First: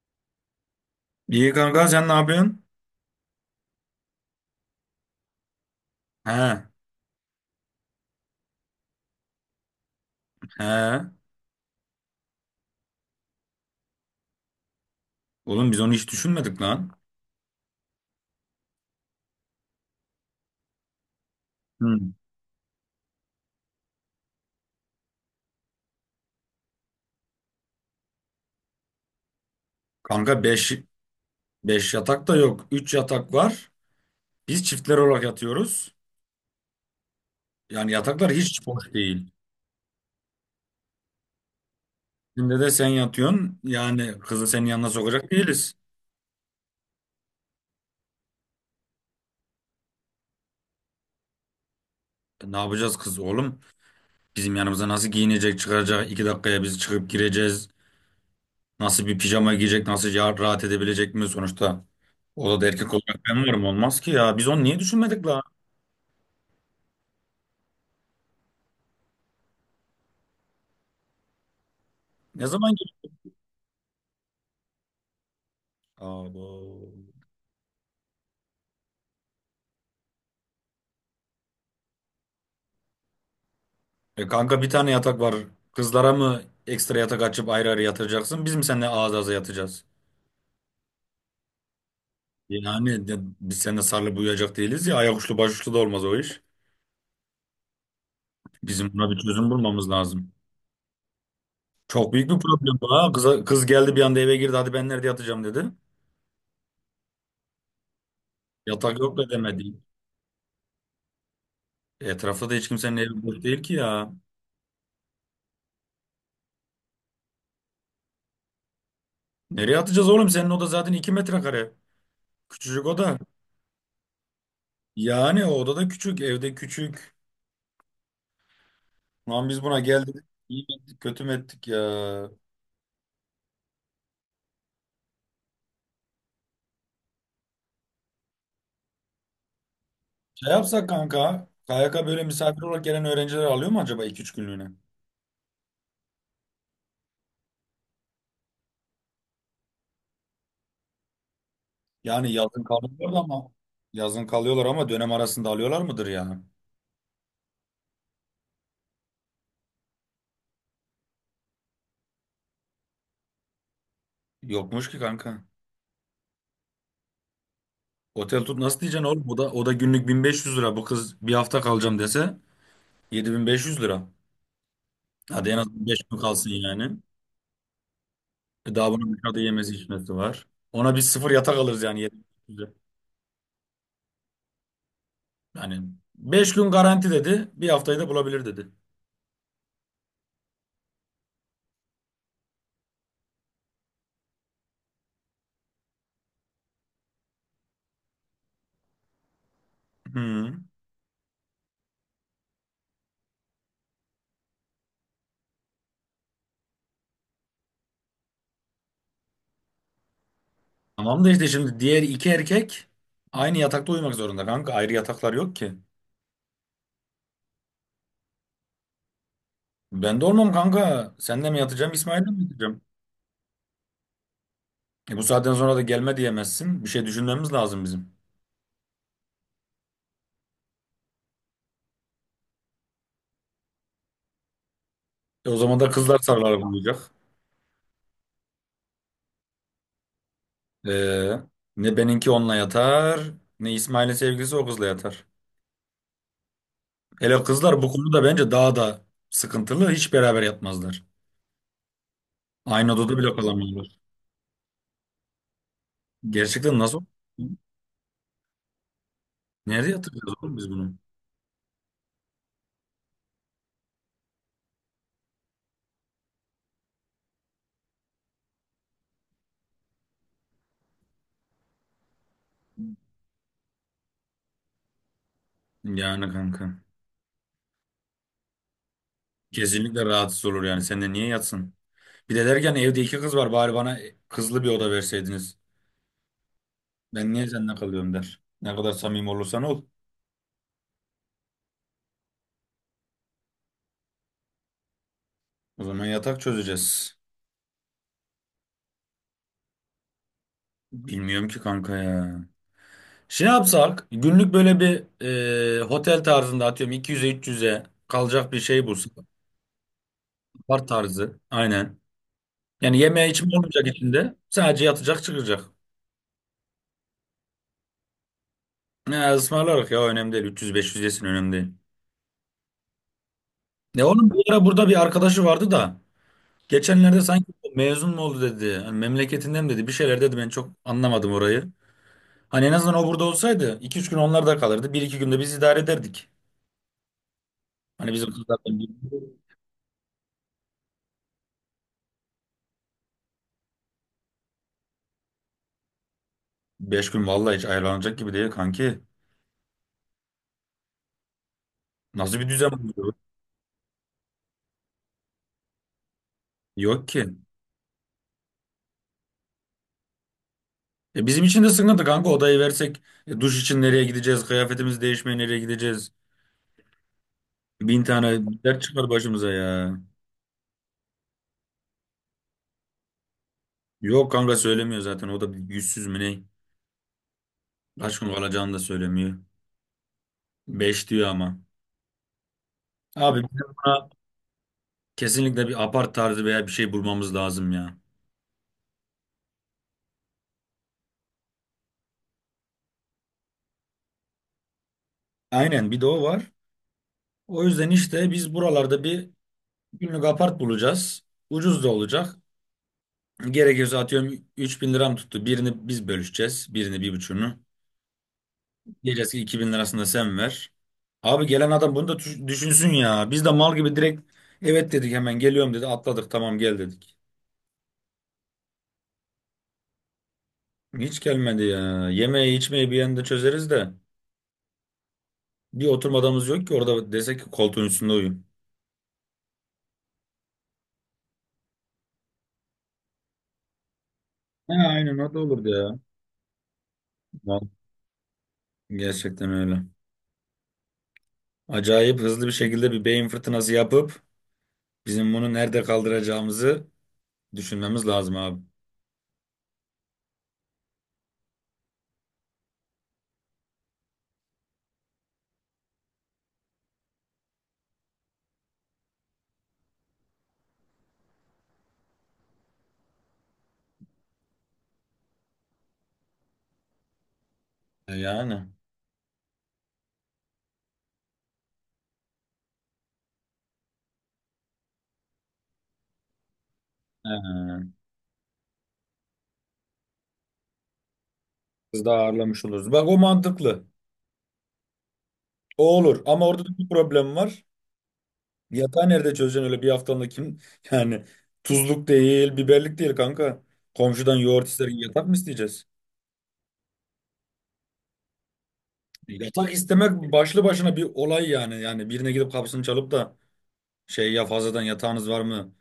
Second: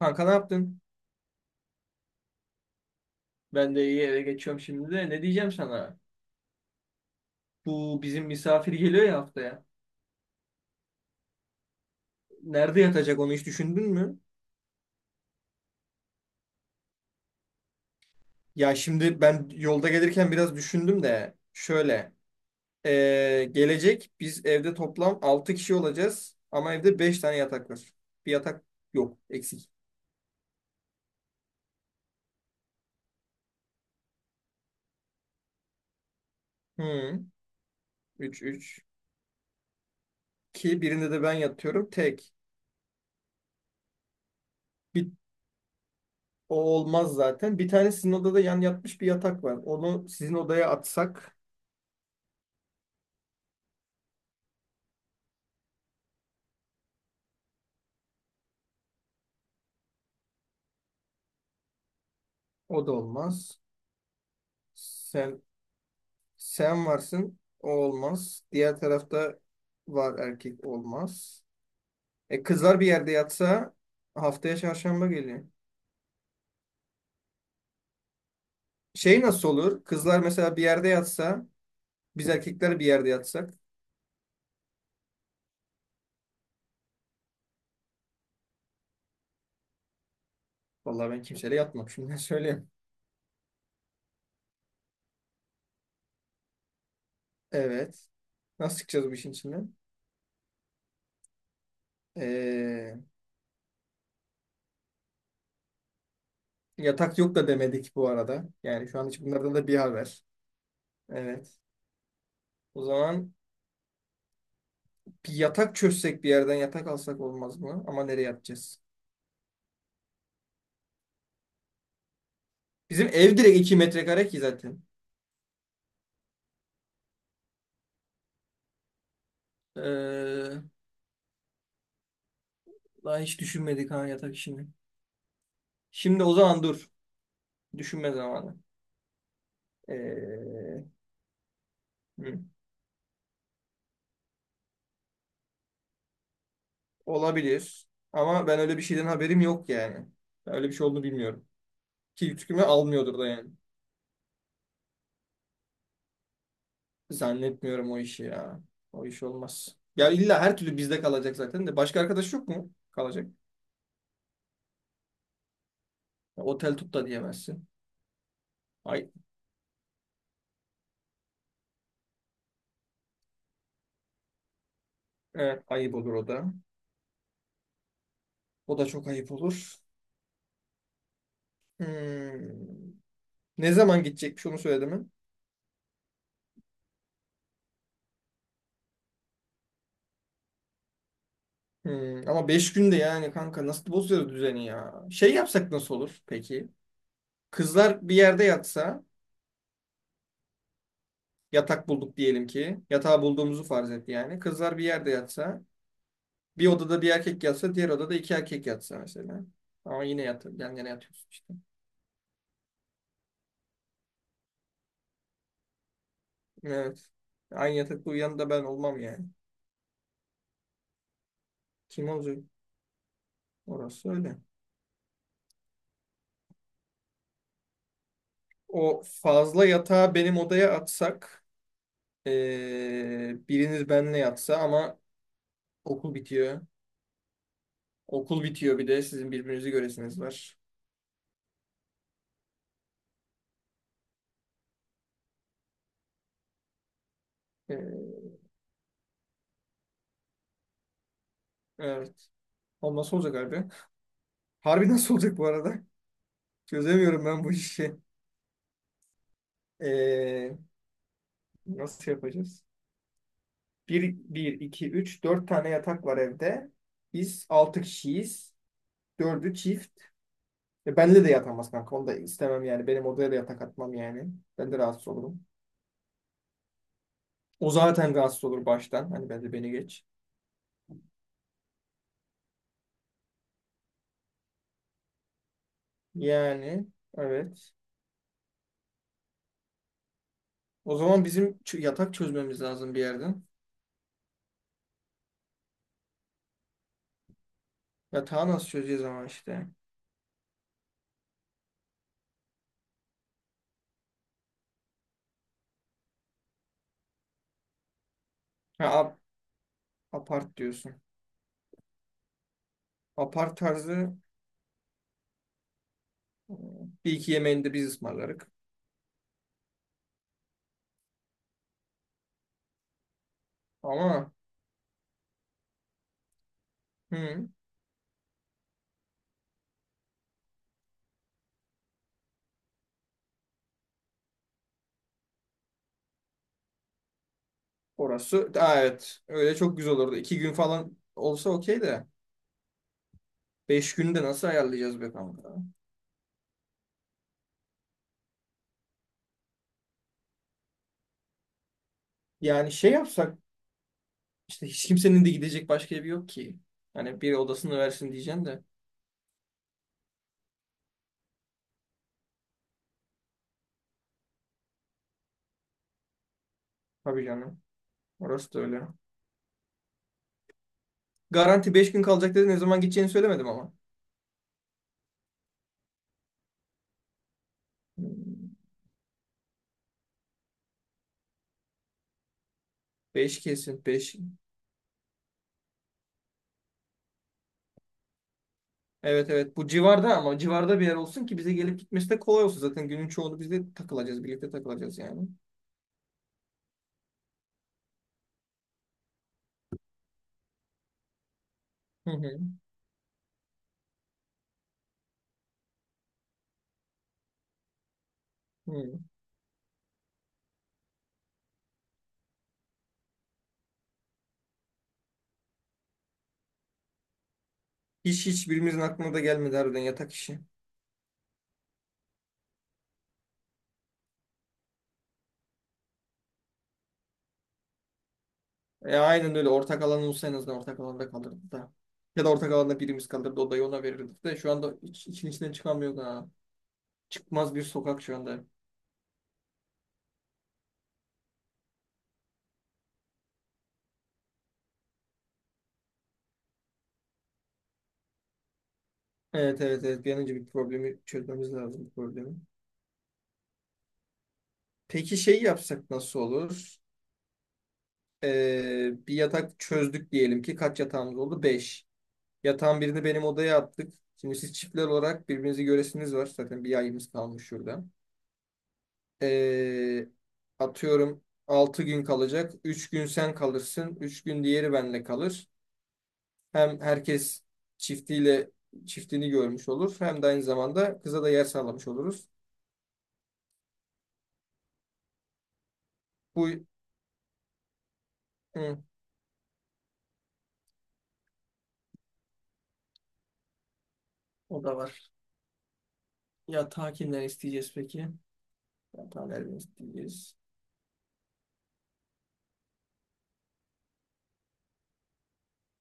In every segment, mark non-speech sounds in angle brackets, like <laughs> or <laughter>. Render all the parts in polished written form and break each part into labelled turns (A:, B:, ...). A: Kanka ne yaptın?
B: İyi kanka sen ne yapıyorsun?
A: Ben de iyi, eve geçiyorum şimdi de. Ne diyeceğim sana?
B: He,
A: Bu bizim misafir geliyor ya haftaya.
B: he.
A: Nerede yatacak onu hiç düşündün mü?
B: Oğlum biz onu hiç düşünmedik lan.
A: Ya şimdi ben yolda gelirken biraz düşündüm de
B: Hı.
A: şöyle. Gelecek biz evde toplam 6 kişi olacağız ama evde 5 tane yatak var. Bir yatak yok, eksik.
B: Kanka beş yatak da yok. Üç yatak var. Biz çiftler olarak yatıyoruz.
A: Hmm.
B: Yani yataklar
A: 3
B: hiç
A: 3.
B: boş değil.
A: Ki birinde de ben yatıyorum tek.
B: Şimdi de sen yatıyorsun. Yani kızı senin yanına
A: Bir,
B: sokacak değiliz.
A: o olmaz zaten. Bir tane sizin odada yan yatmış bir yatak var. Onu sizin odaya atsak
B: Ne yapacağız kız oğlum? Bizim yanımıza nasıl giyinecek, çıkaracak? 2 dakikaya biz çıkıp gireceğiz. Nasıl bir pijama giyecek? Nasıl rahat edebilecek mi sonuçta? Odada
A: o da
B: erkek olarak ben
A: olmaz.
B: varım, olmaz ki ya. Biz onu niye düşünmedik lan?
A: Sen sen varsın. O olmaz. Diğer tarafta var, erkek olmaz.
B: Ne zaman
A: Kızlar bir
B: gir?
A: yerde yatsa. Haftaya çarşamba geliyor.
B: Abo.
A: Şey, nasıl olur? Kızlar mesela bir yerde yatsa, biz erkekler bir yerde yatsak.
B: Kanka bir tane yatak var. Kızlara mı ekstra yatak açıp ayrı ayrı yatıracaksın? Biz mi seninle ağız ağza yatacağız?
A: Vallahi ben kimseyle yatmam, şimdiden söyleyeyim.
B: Yani biz seninle sarılıp uyuyacak değiliz ya. Ayak uçlu baş uçlu da olmaz o iş.
A: Evet. Nasıl
B: Bizim
A: çıkacağız
B: buna
A: bu
B: bir
A: işin
B: çözüm
A: içinden?
B: bulmamız lazım. Çok büyük bir problem bu
A: Ee,
B: ha. Kız, kız geldi bir anda, eve girdi. Hadi ben nerede yatacağım dedi.
A: yatak yok da demedik bu arada. Yani
B: Yatak
A: şu an
B: yok
A: hiç
B: da
A: bunlardan
B: demedi.
A: da bir haber. Evet.
B: Etrafta da hiç
A: O
B: kimsenin evi
A: zaman
B: boş değil ki ya.
A: bir yatak çözsek, bir yerden yatak alsak olmaz mı? Ama nereye yatacağız?
B: Nereye atacağız oğlum? Senin oda zaten 2 metrekare. Küçücük
A: Bizim
B: oda.
A: ev direkt 2 metrekare ki zaten.
B: Yani o oda da küçük. Evde küçük. Lan biz buna geldik.
A: Ee,
B: İyi mi ettik, kötü mü ettik ya?
A: daha hiç düşünmedik ha yatak işini. Şimdi o zaman dur. Düşünme zamanı.
B: Şey
A: Ee,
B: yapsak kanka, KYK böyle
A: hı,
B: misafir olarak gelen öğrenciler alıyor mu acaba 2 üç günlüğüne?
A: olabilir. Ama ben öyle bir şeyden haberim yok yani. Ben öyle bir şey olduğunu bilmiyorum. Ki
B: Yani
A: yükümü
B: yazın kalıyorlar
A: almıyordur da
B: ama
A: yani.
B: yazın kalıyorlar ama dönem arasında alıyorlar mıdır ya?
A: Zannetmiyorum o işi ya. O iş olmaz. Ya illa her türlü bizde kalacak zaten de. Başka arkadaş yok mu kalacak?
B: Yokmuş ki kanka.
A: Ya otel tut da diyemezsin.
B: Otel tut nasıl diyeceksin
A: Ay,
B: oğlum? O da günlük 1500 lira. Bu kız bir hafta kalacağım dese 7500 lira. Hadi en
A: evet,
B: az
A: ayıp
B: 5
A: olur
B: gün
A: o
B: kalsın
A: da.
B: yani. E
A: O da
B: daha
A: çok
B: bunun
A: ayıp
B: dışarıda yemesi
A: olur.
B: içmesi var. Ona biz sıfır yatak alırız yani. 7500 lira.
A: Hmm. Ne zaman gidecekmiş, onu söyledi mi?
B: Yani 5 gün garanti dedi. Bir haftayı da bulabilir dedi.
A: Ama 5 günde yani kanka, nasıl bozuyoruz düzeni ya? Şey yapsak nasıl olur peki? Kızlar bir yerde yatsa,
B: Hı.
A: yatak bulduk diyelim ki. Yatağı bulduğumuzu farz et yani. Kızlar bir yerde yatsa, bir odada bir erkek yatsa, diğer odada iki erkek yatsa mesela. Ama yine yan yana
B: Tamam
A: yatıyorsun
B: da işte
A: işte.
B: şimdi diğer iki erkek aynı yatakta uyumak zorunda kanka. Ayrı yataklar yok ki.
A: Evet. Aynı yatakta uyuyan da ben olmam yani.
B: Ben de olmam kanka. Seninle mi yatacağım,
A: Kim
B: İsmail'le
A: olacak?
B: mi yatacağım?
A: Orası öyle.
B: E bu saatten sonra da gelme diyemezsin. Bir şey düşünmemiz lazım bizim.
A: O fazla yatağı benim odaya atsak, biriniz benimle yatsa ama
B: E o zaman da
A: okul
B: kızlar
A: bitiyor.
B: sarılarak uyuyacak.
A: Okul bitiyor, bir de sizin birbirinizi göresiniz var.
B: E, Ne benimki onunla yatar, ne İsmail'in sevgilisi o kızla yatar. Hele kızlar bu
A: Ee,
B: konuda bence daha da sıkıntılı. Hiç beraber yatmazlar.
A: evet.
B: Aynı
A: Ama nasıl
B: odada
A: olacak
B: bile
A: harbi?
B: kalamıyorlar.
A: Harbi nasıl olacak bu arada?
B: Gerçekten nasıl?
A: Çözemiyorum ben bu işi.
B: Nerede yatıracağız oğlum
A: Ee,
B: biz bunu?
A: nasıl yapacağız? Bir, iki, üç, dört tane yatak var evde. Biz altı kişiyiz. Dördü çift. Benle de yatamaz kanka. Onu da istemem yani. Benim odaya da yatak atmam yani. Ben de rahatsız olurum.
B: Yani kanka.
A: O zaten rahatsız olur baştan. Hani bence beni
B: Kesinlikle
A: geç.
B: rahatsız olur yani. Sen de niye yatsın? Bir de derken evde iki kız var. Bari bana kızlı bir oda verseydiniz.
A: Yani
B: Ben niye
A: evet.
B: seninle kalıyorum der. Ne kadar samimi olursan ol.
A: O zaman bizim yatak çözmemiz lazım bir yerden.
B: O zaman yatak çözeceğiz.
A: Yatağı nasıl çözeceğiz ama işte.
B: Bilmiyorum ki kanka ya. Şey yapsak günlük böyle bir otel tarzında atıyorum 200'e 300'e kalacak bir şey
A: Ha,
B: bulsak.
A: apart
B: Apart
A: diyorsun.
B: tarzı. Aynen. Yani yeme içme
A: Apart
B: olmayacak
A: tarzı,
B: içinde. Sadece yatacak, çıkacak.
A: e, bir iki yemeğini de biz ısmarlarık.
B: Ne ısmarlarız ya, önemli değil. 300-500 yesin, önemli değil. Ne oğlum,
A: Ama
B: bir ara burada bir arkadaşı vardı da. Geçenlerde
A: hı,
B: sanki mezun mu oldu dedi. Hani memleketinden mi dedi. Bir şeyler dedi, ben çok anlamadım orayı. Hani en azından o burada olsaydı iki üç gün onlar da kalırdı. 1-2 günde biz idare ederdik. Hani bizim
A: orası.
B: kızlar
A: Aa, evet. Öyle çok güzel olurdu. 2 gün falan olsa okey de. 5 günü de nasıl ayarlayacağız be kanka?
B: 5 gün vallahi hiç ayarlanacak gibi değil kanki. Nasıl bir düzen
A: Yani şey
B: bu?
A: yapsak, işte hiç kimsenin de gidecek başka evi yok ki.
B: Yok
A: Hani
B: ki.
A: bir odasını versin diyeceğim de.
B: Bizim için de sıkıntı kanka, odayı versek duş için nereye gideceğiz? Kıyafetimizi değişmeye nereye gideceğiz?
A: Tabii canım.
B: Bin tane
A: Orası da
B: dert
A: öyle.
B: çıkar başımıza ya.
A: Garanti 5 gün kalacak dedi. Ne zaman gideceğini söylemedim ama.
B: Yok kanka, söylemiyor zaten, o da bir yüzsüz mü ne? Kaç gün
A: Hmm.
B: kalacağını da söylemiyor. Beş diyor ama.
A: Beş
B: Abi,
A: kesin. Beş.
B: kesinlikle bir apart tarzı veya bir şey bulmamız lazım ya.
A: Evet, evet, bu civarda ama civarda bir yer olsun ki bize gelip gitmesi de kolay olsun. Zaten günün çoğunu biz de takılacağız, birlikte takılacağız yani.
B: Aynen, bir de o var. O yüzden işte biz buralarda bir günlük apart bulacağız. Ucuz da
A: Hı
B: olacak.
A: hı.
B: Gerekirse atıyorum 3000 liram tuttu. Birini biz bölüşeceğiz. Birini, bir buçuğunu.
A: Hı.
B: Diyeceğiz ki 2000 lirasını da sen ver. Abi, gelen adam bunu da düşünsün ya. Biz de mal gibi direkt evet dedik, hemen geliyorum dedi. Atladık, tamam gel dedik.
A: Hiç birimizin aklına da gelmedi harbiden yatak işi.
B: Hiç gelmedi ya. Yemeği içmeyi bir yanda çözeriz de. Bir oturma odamız yok ki orada desek ki koltuğun üstünde uyuyun.
A: Aynen öyle, ortak alan olsa en azından ortak alanda kalırdı da. Ya da ortak alanda birimiz kalırdı, odayı ona verirdik de şu
B: He,
A: anda hiç
B: aynen o da
A: içinden
B: olur
A: çıkamıyor
B: ya.
A: da. Çıkmaz bir
B: Val-
A: sokak şu anda.
B: Gerçekten öyle. Acayip hızlı bir şekilde bir beyin fırtınası yapıp bizim bunu nerede kaldıracağımızı düşünmemiz lazım abi.
A: Evet, evet, evet, bir an önce bir problemi çözmemiz lazım, bu problemi. Peki şey yapsak nasıl olur? Bir yatak çözdük diyelim ki, kaç yatağımız oldu? Beş. Yatağın birini benim odaya attık. Şimdi siz çiftler olarak birbirinizi göresiniz var. Zaten bir ayımız kalmış şurada.
B: Yani.
A: Ee, atıyorum 6 gün kalacak. 3 gün sen kalırsın. 3 gün diğeri benle kalır. Hem herkes
B: He.
A: çiftiyle çiftini görmüş olur. Hem de aynı zamanda kıza da yer sağlamış
B: Biz daha
A: oluruz.
B: ağırlamış oluruz. Bak, o mantıklı. O olur. Ama
A: Bu
B: orada da bir problem var.
A: hı,
B: Yatağı nerede çözeceksin öyle bir haftanla kim? <laughs> Yani tuzluk değil, biberlik değil kanka. Komşudan
A: o
B: yoğurt
A: da
B: ister,
A: var.
B: yatak mı isteyeceğiz?
A: Yatağı kimden isteyeceğiz peki? Yatağı nereden
B: Yatak istemek
A: isteyeceğiz?
B: başlı başına bir olay yani. Yani birine gidip kapısını çalıp da şey ya, fazladan yatağınız var mı?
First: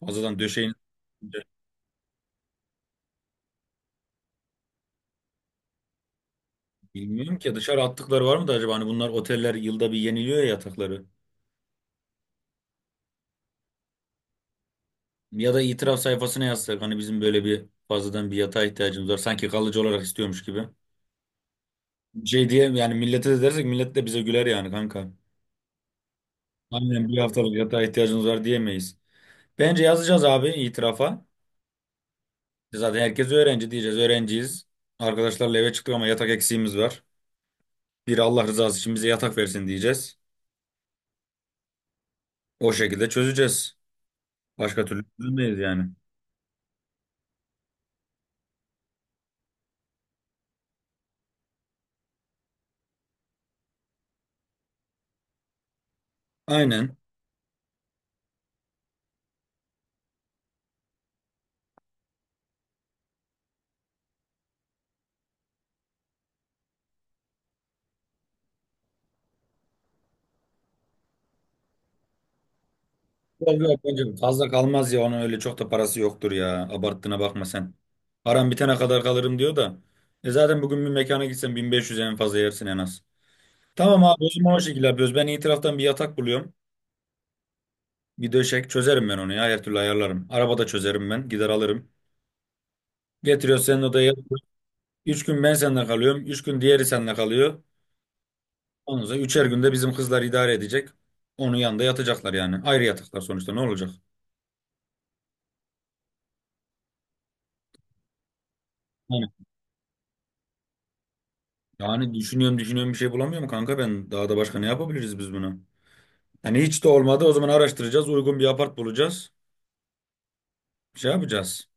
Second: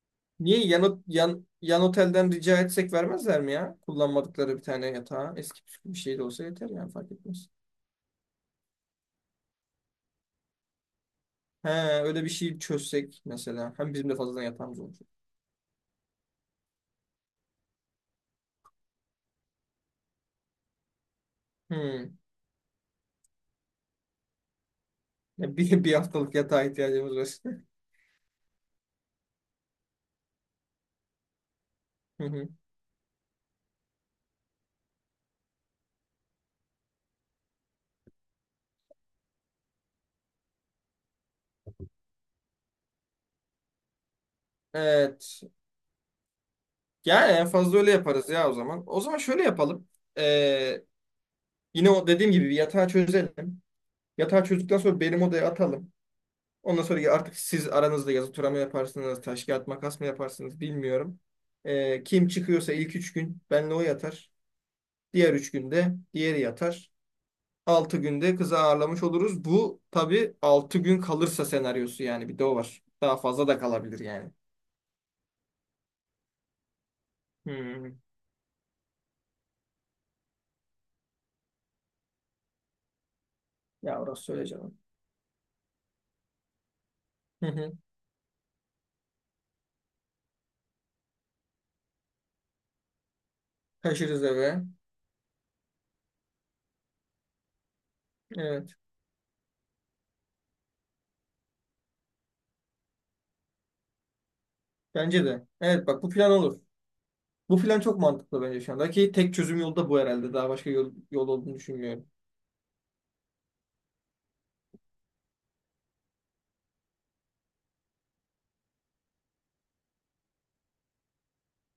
B: Fazladan
A: Niye
B: döşeğiniz
A: yan, yan, yan otelden rica etsek, vermezler mi ya? Kullanmadıkları bir tane yatağı. Eski püskü bir şey de olsa yeter yani, fark
B: bilmiyorum
A: etmez.
B: ki dışarı attıkları var mı da acaba, hani bunlar oteller yılda bir yeniliyor ya yatakları.
A: He, öyle bir şey çözsek mesela. Hem bizim de fazladan yatağımız olacak.
B: Ya da itiraf sayfasına yazsak hani, bizim böyle bir, fazladan bir yatağa ihtiyacımız var. Sanki kalıcı olarak istiyormuş gibi.
A: Hmm.
B: Şey diye yani millete de dersek, millet de bize güler yani kanka.
A: Ya <laughs> bir haftalık yatağa
B: Aynen,
A: ihtiyacımız
B: bir haftalık
A: var.
B: yatağa ihtiyacımız var diyemeyiz. Bence yazacağız abi itirafa.
A: <laughs> Hı hı.
B: Zaten herkes öğrenci diyeceğiz. Öğrenciyiz. Arkadaşlarla eve çıktık ama yatak eksiğimiz var. Bir Allah rızası için bize yatak versin diyeceğiz. O şekilde çözeceğiz. Başka türlü
A: Evet.
B: çözülmeyiz yani.
A: Yani en fazla öyle yaparız ya o zaman. O zaman şöyle yapalım. Ee, yine o dediğim gibi bir yatağı çözelim. Yatağı çözdükten sonra benim odaya atalım. Ondan
B: Aynen.
A: sonra ya artık siz aranızda yazı tura mı yaparsınız, taş kağıt makas mı yaparsınız bilmiyorum. Kim çıkıyorsa ilk 3 gün benle o yatar. Diğer 3 günde diğeri yatar. 6 günde kızı ağırlamış oluruz. Bu tabii 6 gün kalırsa senaryosu yani, bir de o var. Daha fazla
B: Yok
A: da
B: yok,
A: kalabilir
B: bence
A: yani.
B: fazla kalmaz ya, onun öyle çok da parası yoktur ya. Abarttığına bakma sen.
A: Hmm.
B: Param bitene kadar kalırım diyor da. E zaten bugün bir mekana gitsen 1500 en fazla yersin en az.
A: Ya
B: Tamam
A: orası,
B: abi, o zaman o
A: söyleyeceğim.
B: şekilde yapıyoruz. Ben iyi taraftan bir yatak buluyorum.
A: Hı hı.
B: Bir döşek çözerim ben onu ya, her türlü ayarlarım. Arabada çözerim, ben gider alırım. Getiriyoruz senin odaya.
A: Taşırız eve.
B: Üç gün ben seninle kalıyorum. Üç gün diğeri seninle kalıyor.
A: Evet.
B: Ondan sonra üçer günde bizim kızlar idare edecek. Onun yanında yatacaklar yani. Ayrı yataklar sonuçta, ne olacak?
A: Bence de. Evet bak, bu plan olur. Bu plan çok mantıklı bence, şu anda ki tek çözüm yolu da bu herhalde. Daha başka yol olduğunu düşünmüyorum.
B: Yani düşünüyorum düşünüyorum, bir şey bulamıyorum kanka ben. Daha da başka ne yapabiliriz biz bunu? Hani hiç de olmadı, o zaman araştıracağız. Uygun bir apart bulacağız. Şey yapacağız.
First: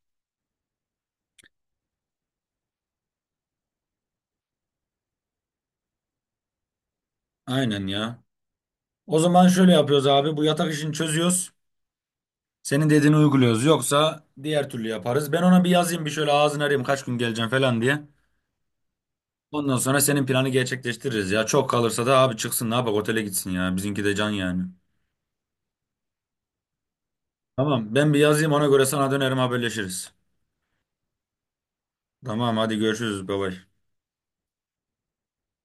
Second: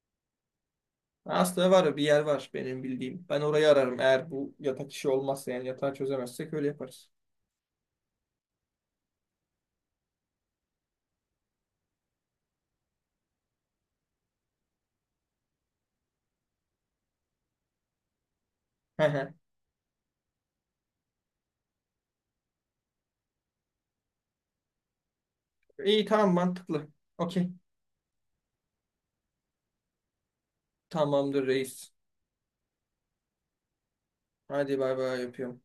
A: Aslında var ya, bir yer var benim bildiğim. Ben orayı ararım, eğer bu yatak işi olmazsa yani yatağı çözemezsek öyle yaparız.
B: Aynen ya. O zaman şöyle yapıyoruz abi. Bu yatak işini çözüyoruz. Senin dediğini uyguluyoruz. Yoksa diğer türlü yaparız. Ben ona bir yazayım, bir şöyle ağzını arayayım kaç gün geleceğim falan diye.
A: <laughs>
B: Ondan sonra senin planı gerçekleştiririz ya. Çok kalırsa da abi çıksın, ne yapak, otele gitsin ya. Bizimki de can yani.
A: İyi, tamam, mantıklı. Okey.
B: Tamam, ben bir yazayım, ona göre sana dönerim, haberleşiriz.
A: Tamamdır reis.
B: Tamam hadi görüşürüz, bye bye.
A: Hadi bay bay yapıyorum.